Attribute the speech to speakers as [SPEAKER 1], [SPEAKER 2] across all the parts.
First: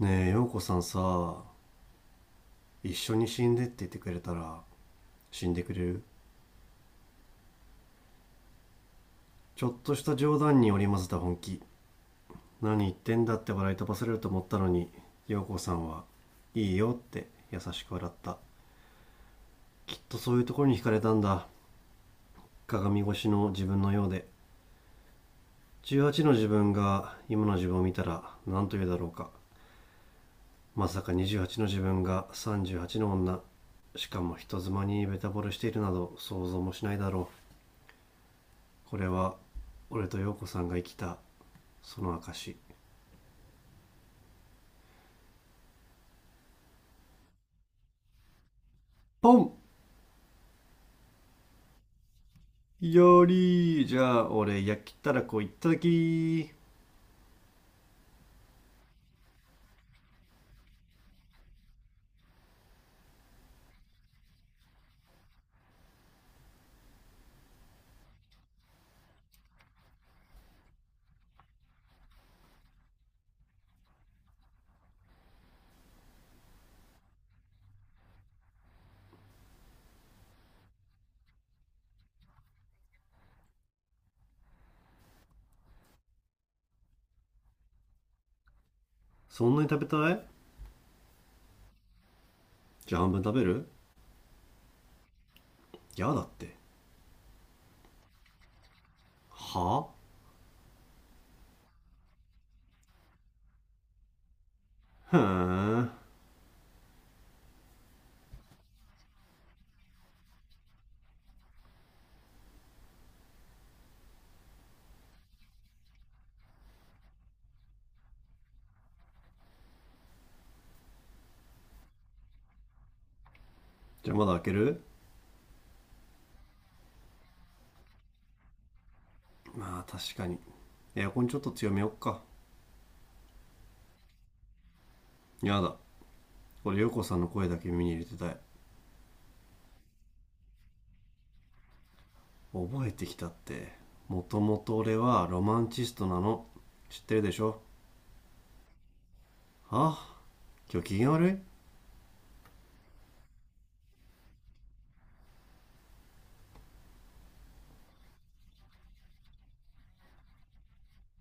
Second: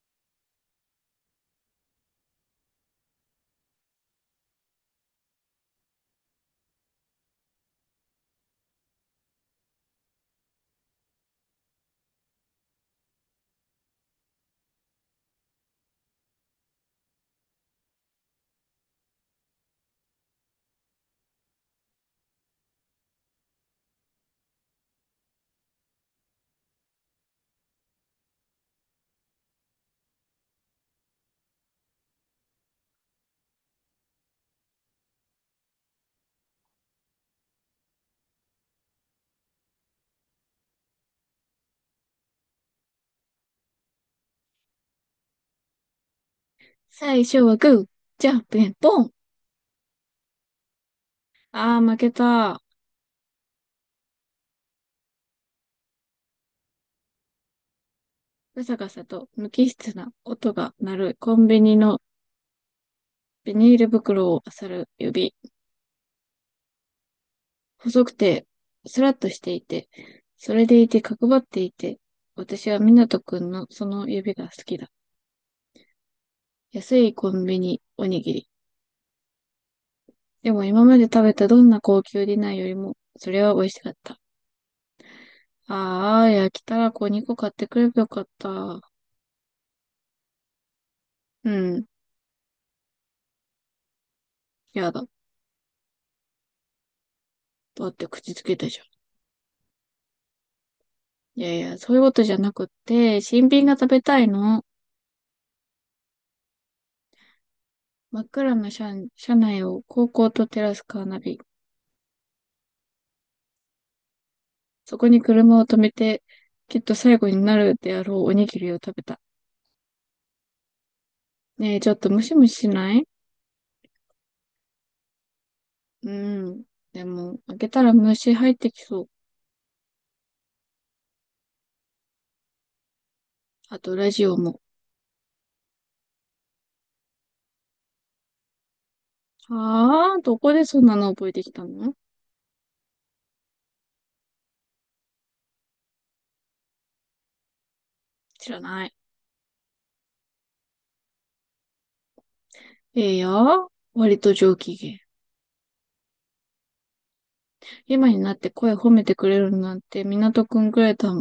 [SPEAKER 1] ねえ、陽子さんさ、一緒に死んでって言ってくれたら死んでくれる？ちょっとした冗談に織り交ぜた本気。何言ってんだって笑い飛ばされると思ったのに、陽子さんはいいよって優しく笑った。きっとそういうところに惹かれたんだ。鏡越しの自分のようで、18の自分が今の自分を見たら何と言うだろうか。まさか28の自分が38の女、しかも人妻にベタ惚れしているなど想像もしないだろう。これは俺と陽子さんが生きた、その証。
[SPEAKER 2] 最初はグー、じゃんけんポン。
[SPEAKER 1] ポン。
[SPEAKER 2] あー、負けた。
[SPEAKER 1] よりじゃあ俺焼きたらこいただき。
[SPEAKER 2] ガサガサと無機質な音が鳴るコンビニのビニール袋を漁る指。細くて、スラッとしていて、それでいて角張っていて、私は湊斗くんのその指が好きだ。安いコンビニおにぎり。でも今まで食べたどんな高級ディナーよりも、それは美味しかった。ああ、焼きたらこ2個買ってくればよかった。
[SPEAKER 1] そんなに食べたい？
[SPEAKER 2] うん、
[SPEAKER 1] じゃあ半分食べる。
[SPEAKER 2] やだ。
[SPEAKER 1] やだって？
[SPEAKER 2] だって口つけたじゃん。
[SPEAKER 1] は
[SPEAKER 2] いやいや、そういうことじゃなくって、新品が食べたいの。
[SPEAKER 1] あ。ふーん。
[SPEAKER 2] 真っ暗な車、車内を高校と照らすカーナビ。そこに車を止めて、きっと最後になるであろうおにぎりを食べた。ねえ、ちょっとムシムシしない？
[SPEAKER 1] じゃあまだ開ける。
[SPEAKER 2] うん。でも、開けたら虫入ってきそう。
[SPEAKER 1] まあ確かに。エアコンちょっと強めよっか。
[SPEAKER 2] あと、ラジオも。
[SPEAKER 1] やだ。俺陽子さんの声だけ耳に入れてたい。
[SPEAKER 2] はあ、どこでそんなの覚えてきたの？
[SPEAKER 1] 覚えてきたって？もともと俺はロマンチストなの。知ってるでしょ？
[SPEAKER 2] 知らない。
[SPEAKER 1] はあ。今日機嫌悪い？
[SPEAKER 2] ええよ。割と上機嫌。今になって声褒めてくれるなんて港くんくらいだ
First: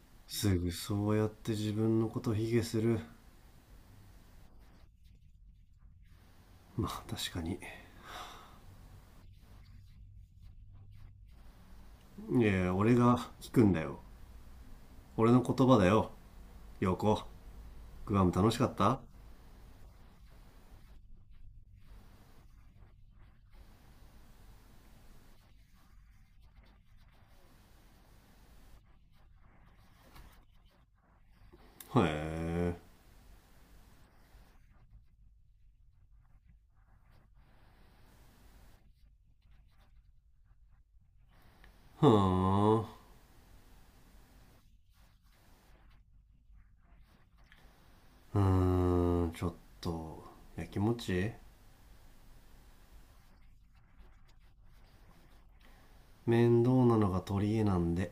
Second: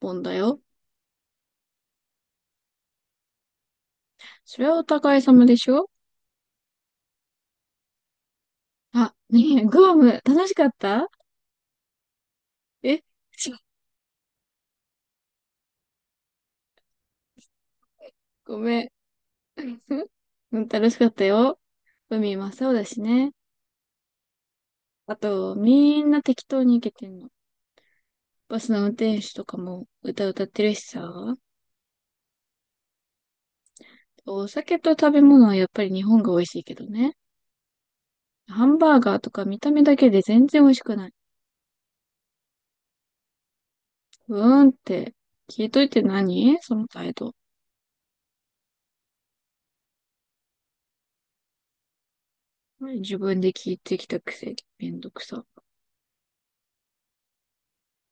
[SPEAKER 2] もんだ
[SPEAKER 1] す
[SPEAKER 2] よ。
[SPEAKER 1] ぐそうやって自分のこと卑下する。
[SPEAKER 2] それはお互い様でしょ？
[SPEAKER 1] まあ確かに。
[SPEAKER 2] あ、ねえ、グアム、楽しかった？
[SPEAKER 1] いやいや、俺
[SPEAKER 2] え、
[SPEAKER 1] が聞
[SPEAKER 2] ちょ
[SPEAKER 1] くんだよ。俺の言葉だよ。陽子、グアム楽
[SPEAKER 2] ご
[SPEAKER 1] しかっ
[SPEAKER 2] めん。
[SPEAKER 1] た？
[SPEAKER 2] うん、楽しかったよ。海真っ青だしね。あと、みんな適当に行けてんの。バスの運転手とかも歌歌ってるしさ。
[SPEAKER 1] へえ。
[SPEAKER 2] お酒と食べ物はやっぱり日本が美味しいけどね。ハンバーガーとか見た目だけで全然美味しくない。
[SPEAKER 1] ふーん、う
[SPEAKER 2] うーんって、聞いといて何その態度。
[SPEAKER 1] ーん。ちょっとやきもち。
[SPEAKER 2] 自分で聞いてきたくせにめんどくさ。
[SPEAKER 1] 面倒なのが取り柄なんで。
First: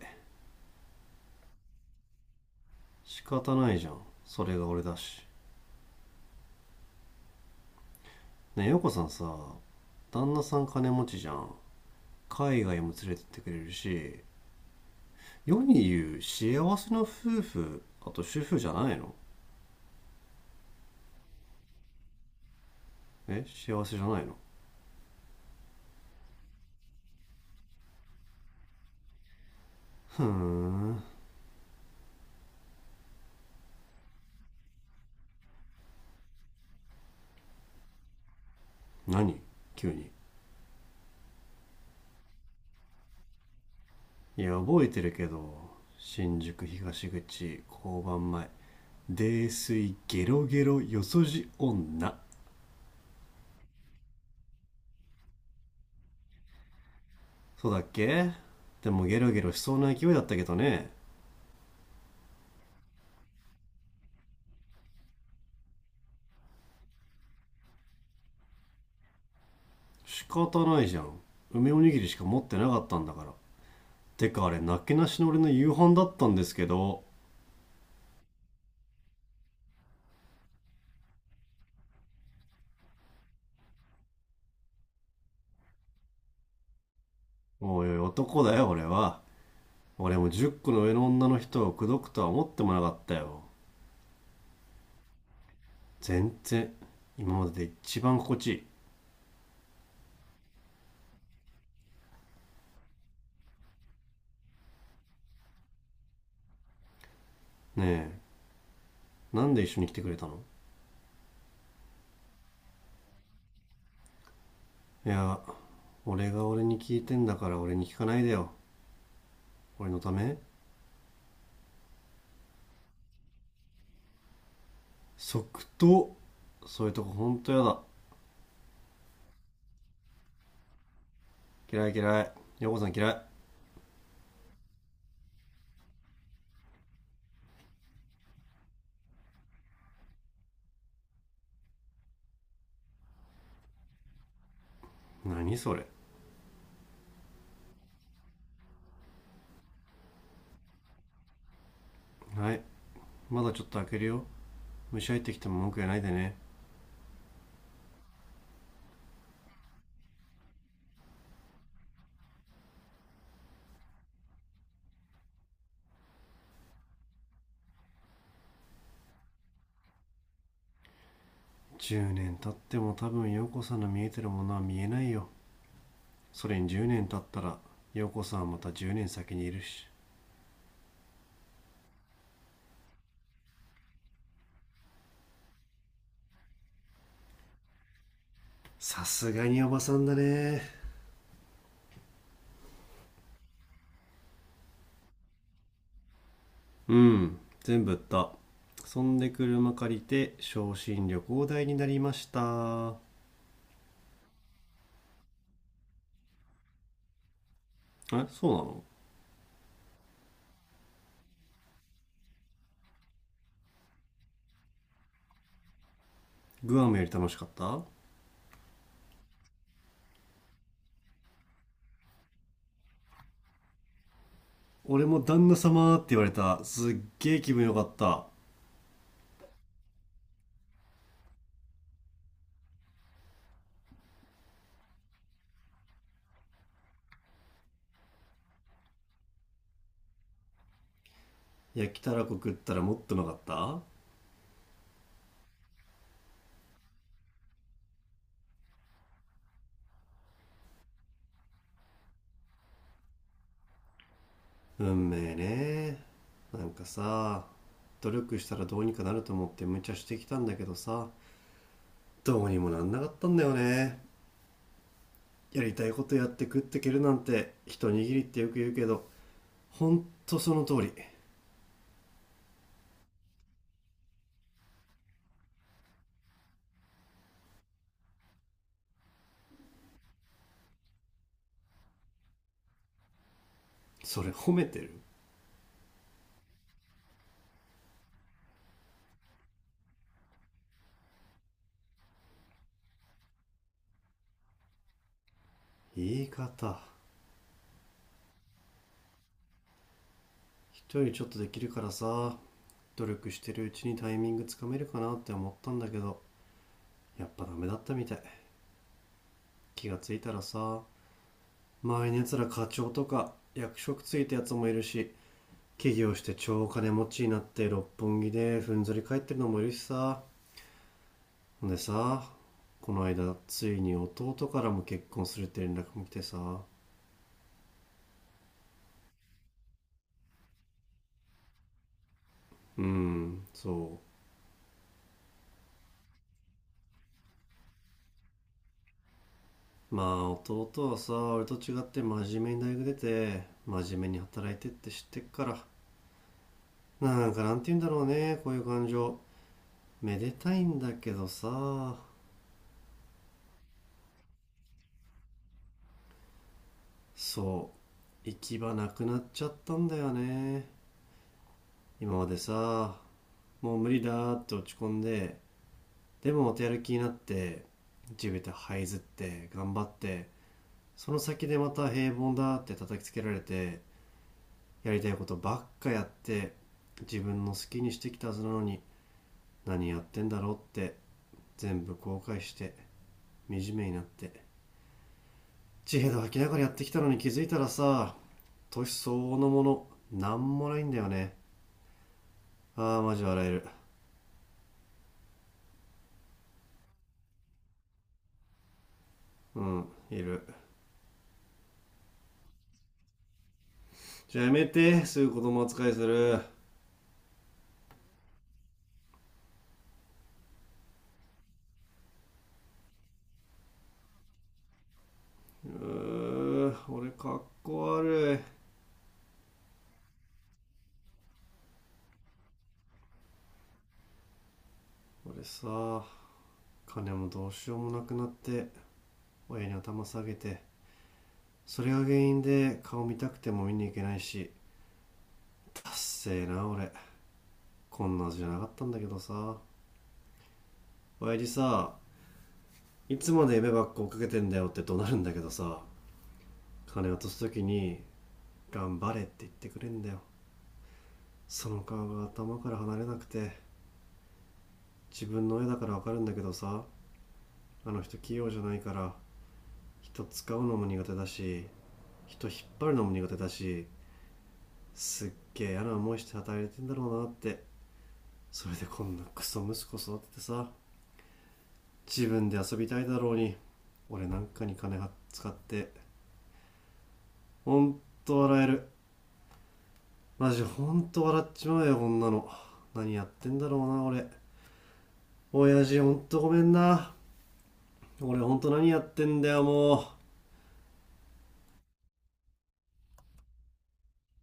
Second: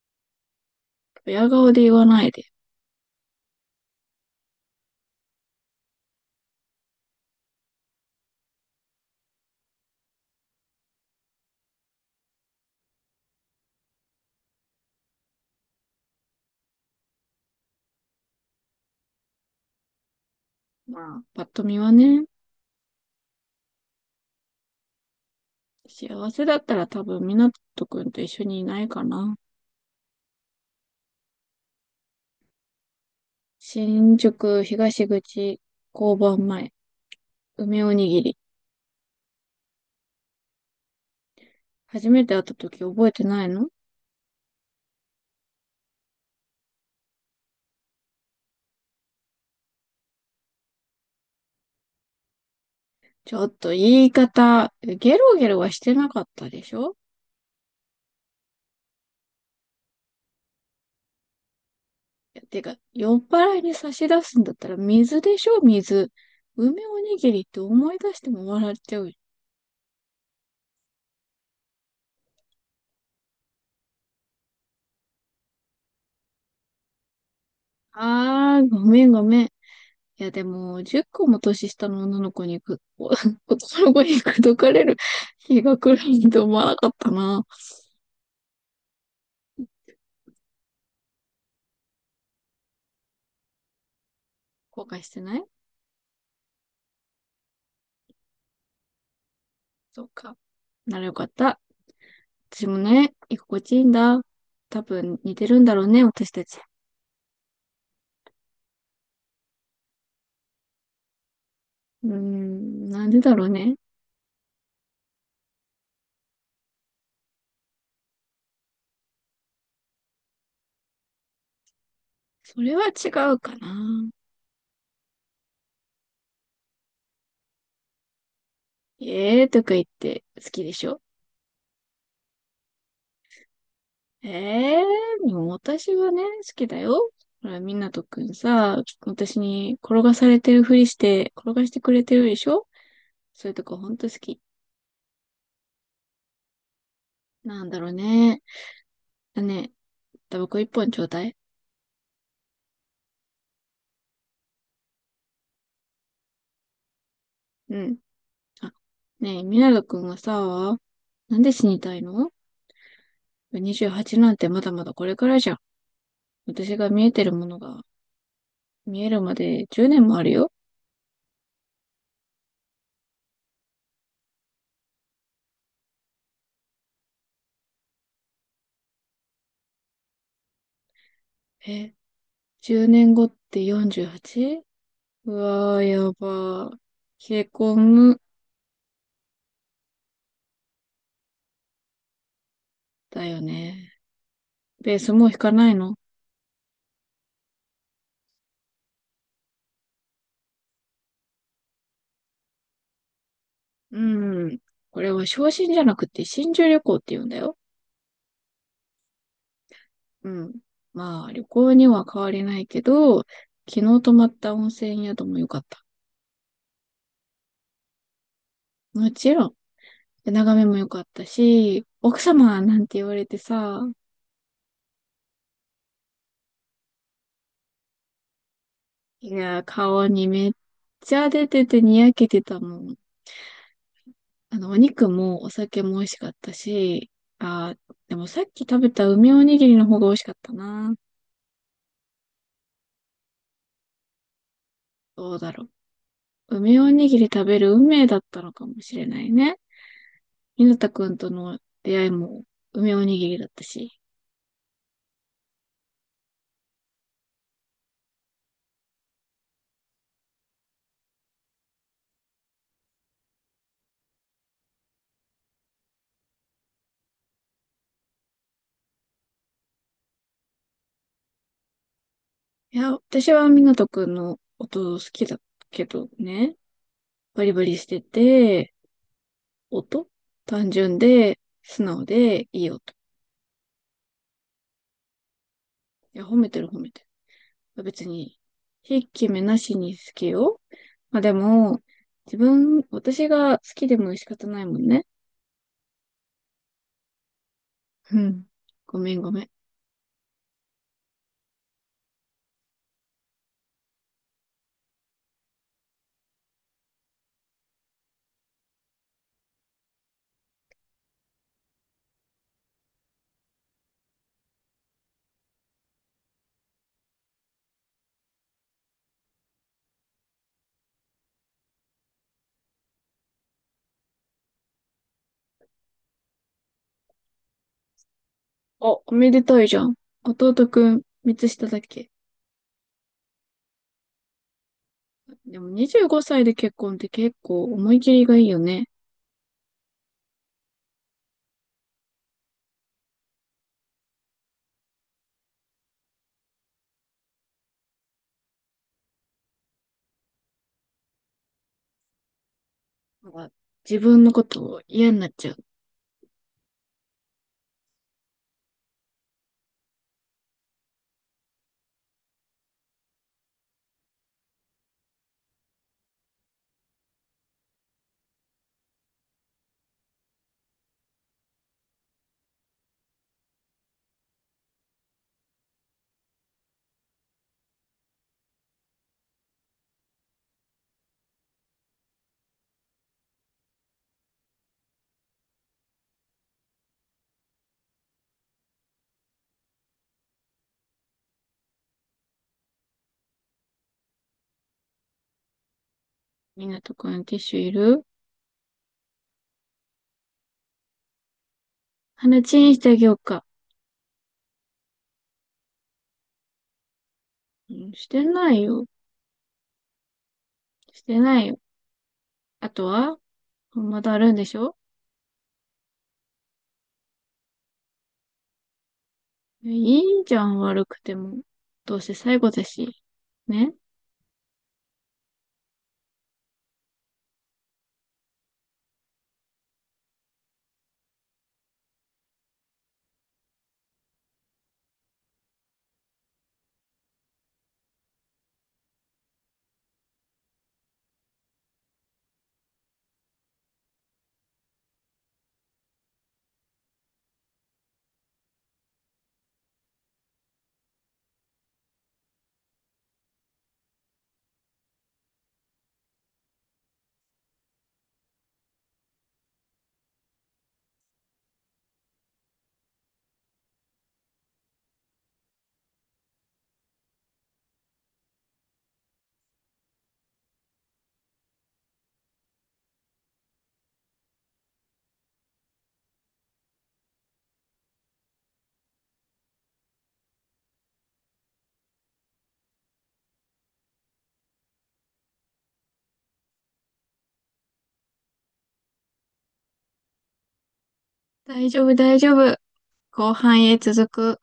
[SPEAKER 2] 親顔で言わないで。
[SPEAKER 1] 仕方ないじゃん。それが俺だし。ねえ、陽子さんさ、旦那さん金持ちじゃん。海外も連れてってくれるし、世に言う幸せな夫婦、あと主婦じゃないの？
[SPEAKER 2] まあ、パッと見はね。
[SPEAKER 1] え、幸せじゃないの？
[SPEAKER 2] 幸せだったら多分、みなとくんと一緒にいないかな。
[SPEAKER 1] ふーん。
[SPEAKER 2] 新宿東口交番前、梅おにぎり。
[SPEAKER 1] 何、急に。
[SPEAKER 2] 初めて会った時覚えてないの？
[SPEAKER 1] いや覚えてるけど、新宿東口交番前、泥酔ゲロゲロよそじ女。
[SPEAKER 2] ちょっと言い方、ゲロゲロはしてなかったでしょ？
[SPEAKER 1] そうだっけ？でもゲロゲロしそうな勢いだったけどね。
[SPEAKER 2] てか、酔っ払いに差し出すんだったら水でしょ、水。梅おにぎりって思い出しても笑っちゃう。
[SPEAKER 1] 仕方ないじゃん、梅おにぎりしか持ってなかったんだから。てかあれ、なけなしの俺の夕飯だったんですけど。
[SPEAKER 2] あー、ごめんごめん。いや、でも、10個も年下の女の子にく、お 男の子に口説かれる 日が来るなんて思わなかったな。
[SPEAKER 1] おいおい、男だよ俺は。俺も10個の上の女の人を口説くとは思ってもなかったよ。
[SPEAKER 2] 後悔してない？
[SPEAKER 1] 全然。今までで一番心地い
[SPEAKER 2] そっか。ならよかった。私もね、居心地いいんだ。多分似てるんだろうね、私たち。
[SPEAKER 1] い。ねえ、なんで一緒に来てくれたの？
[SPEAKER 2] うーん、なんでだろうね。
[SPEAKER 1] いや、俺が俺に聞いてんだから俺に聞かないでよ。俺のため？
[SPEAKER 2] それは違うかな。
[SPEAKER 1] 即答。そういうとこほんとやだ。
[SPEAKER 2] えーとか言って好きでしょ？
[SPEAKER 1] 嫌い嫌い、陽子さん嫌い。
[SPEAKER 2] ええー、でも私はね、好きだよ。ほら、みなとくんさ、私に転がされてるふりして、転がしてくれてるでしょ？そういうとこほんと好き。
[SPEAKER 1] 何それ。
[SPEAKER 2] なんだろうね。だね、タバコ一本ちょうだい。
[SPEAKER 1] はい。まだちょっと開けるよ。虫入ってきても文句言わないでね。
[SPEAKER 2] うん。あ、ねえ、ミナく君はさ、なんで死にたいの？ 28 なんてまだまだこれからじゃん。私が見えてるものが見えるまで10年もあるよ。
[SPEAKER 1] 10年経っても多分陽子さんの見えてるものは見えないよ。それに10年経ったら陽子さんはまた10年先にいるし。
[SPEAKER 2] え、10年後って 48？ うはちうわー、やばー。冷え込む。
[SPEAKER 1] さすがにおばさんだね。
[SPEAKER 2] だよね。ベースもう引かないの？
[SPEAKER 1] うん、全部売った。そんで車借りて昇進旅行代になりました。
[SPEAKER 2] うん。これは昇進じゃなくて新住旅行って言うんだよ。
[SPEAKER 1] え、そうなの？
[SPEAKER 2] うん。まあ、旅行には変わりないけど、昨日泊まった温泉宿も良かった。
[SPEAKER 1] グアムより楽しかった？
[SPEAKER 2] もちろん、眺めも良かったし、奥様なんて言われてさ、
[SPEAKER 1] 俺も旦那様って言われたすっげえ気分よかった。
[SPEAKER 2] いや、顔にめっちゃ出ててにやけてたもん。あの、お肉もお酒も美味しかったし、あー、でもさっき食べた梅おにぎりの方が美味しかったな。
[SPEAKER 1] 焼きたらこ食ったらもっとうまかった。
[SPEAKER 2] どうだろう。梅おにぎり食べる運命だったのかもしれないね。ひなたくんとの出会いも梅おにぎりだったし。
[SPEAKER 1] 運命ね。なんかさ、努力したらどうにかなると思って無茶してきたんだけどさ、どうにもなんなかったんだよね。やりたいことやって食ってけるなんて一握りってよく言うけど、ほんとその通り。
[SPEAKER 2] いや、私は湊斗くんの音好きだけどね、バリバリしてて、音単純で、素直で、いい音。
[SPEAKER 1] それ褒めてる？
[SPEAKER 2] いや、褒めてる褒めてる。別に、ひいき目なしに好きよ。まあでも、自分、私が好きでも仕方ないもんね。
[SPEAKER 1] 言い方。
[SPEAKER 2] うん。ごめんごめん。
[SPEAKER 1] 人よりちょっとできるからさ、努力してるうちにタイミングつかめるかなって思ったんだけど、やっぱダメだったみたい。気がついたらさ、周りのやつら課長とか役職ついたやつもいるし、起業して超金持ちになって六本木でふんぞり返ってるのもいるしさ。ほんでさ、この間ついに弟からも結婚するって連絡も来てさ。
[SPEAKER 2] あ、おめでたいじゃん。弟くん、三つ下だっけ？
[SPEAKER 1] うん、そ。
[SPEAKER 2] でも25歳で結婚って結構思い切りがいいよね。
[SPEAKER 1] まあ、弟はさ、俺と違って真面目に大学出て真面目に働いてって知ってっから、なんか、なんて言うんだろうね、こういう感情。めでたいんだけどさ。
[SPEAKER 2] なんか自分のことを嫌になっちゃう。
[SPEAKER 1] そう、行き場なくなっちゃったんだよね。今までさ、もう無理だーって落ち込んで、でもまたやる気になって、地べた這いずって頑張って、その先でまた平凡だって叩きつけられて、やりたいことばっかやって、自分の好きにしてきたはずなのに何やってんだろうって全部後悔して、惨めになって、地平で吐きながらやってきたのに、気づいたらさ、年相応のものなんもないんだよね。ああマジ笑える。
[SPEAKER 2] みなとくんティッシュいる？
[SPEAKER 1] うん、いる。
[SPEAKER 2] 鼻チンしてあげようか。
[SPEAKER 1] じゃあやめて、すぐ子供扱いするう。
[SPEAKER 2] うん、してないよ。してないよ。あとはまだあるんでしょ？
[SPEAKER 1] ー俺かっこ悪い。
[SPEAKER 2] いいじゃん、悪くても。どうせ最後だし。ね、
[SPEAKER 1] 俺さ、金もどうしようもなくなって親に頭下げて、それが原因で顔見たくても見に行けないし、達成な俺、こんなはずじゃなかったんだけどさ。親父さ、いつまで夢ばっか追っかけてんだよって怒鳴るんだけどさ、金渡す時に「頑張れ」って言ってくれんだよ。その顔が頭から離れなくて、自分の親だからわかるんだけどさ、あの人器用じゃないから、人使うのも苦手だし、人引っ張るのも苦手だし、すっげえ嫌な思いして働いてんだろうなって。それでこんなクソ息子育ててさ、自分で遊びたいだろうに俺なんかに金使って、ほんと笑える。マジほんと笑っちまうよこんなの。何やってんだろうな俺。親父ほんとごめんな。俺ほんと何やってんだよもう。
[SPEAKER 2] 大丈夫、大丈夫。後半へ続く。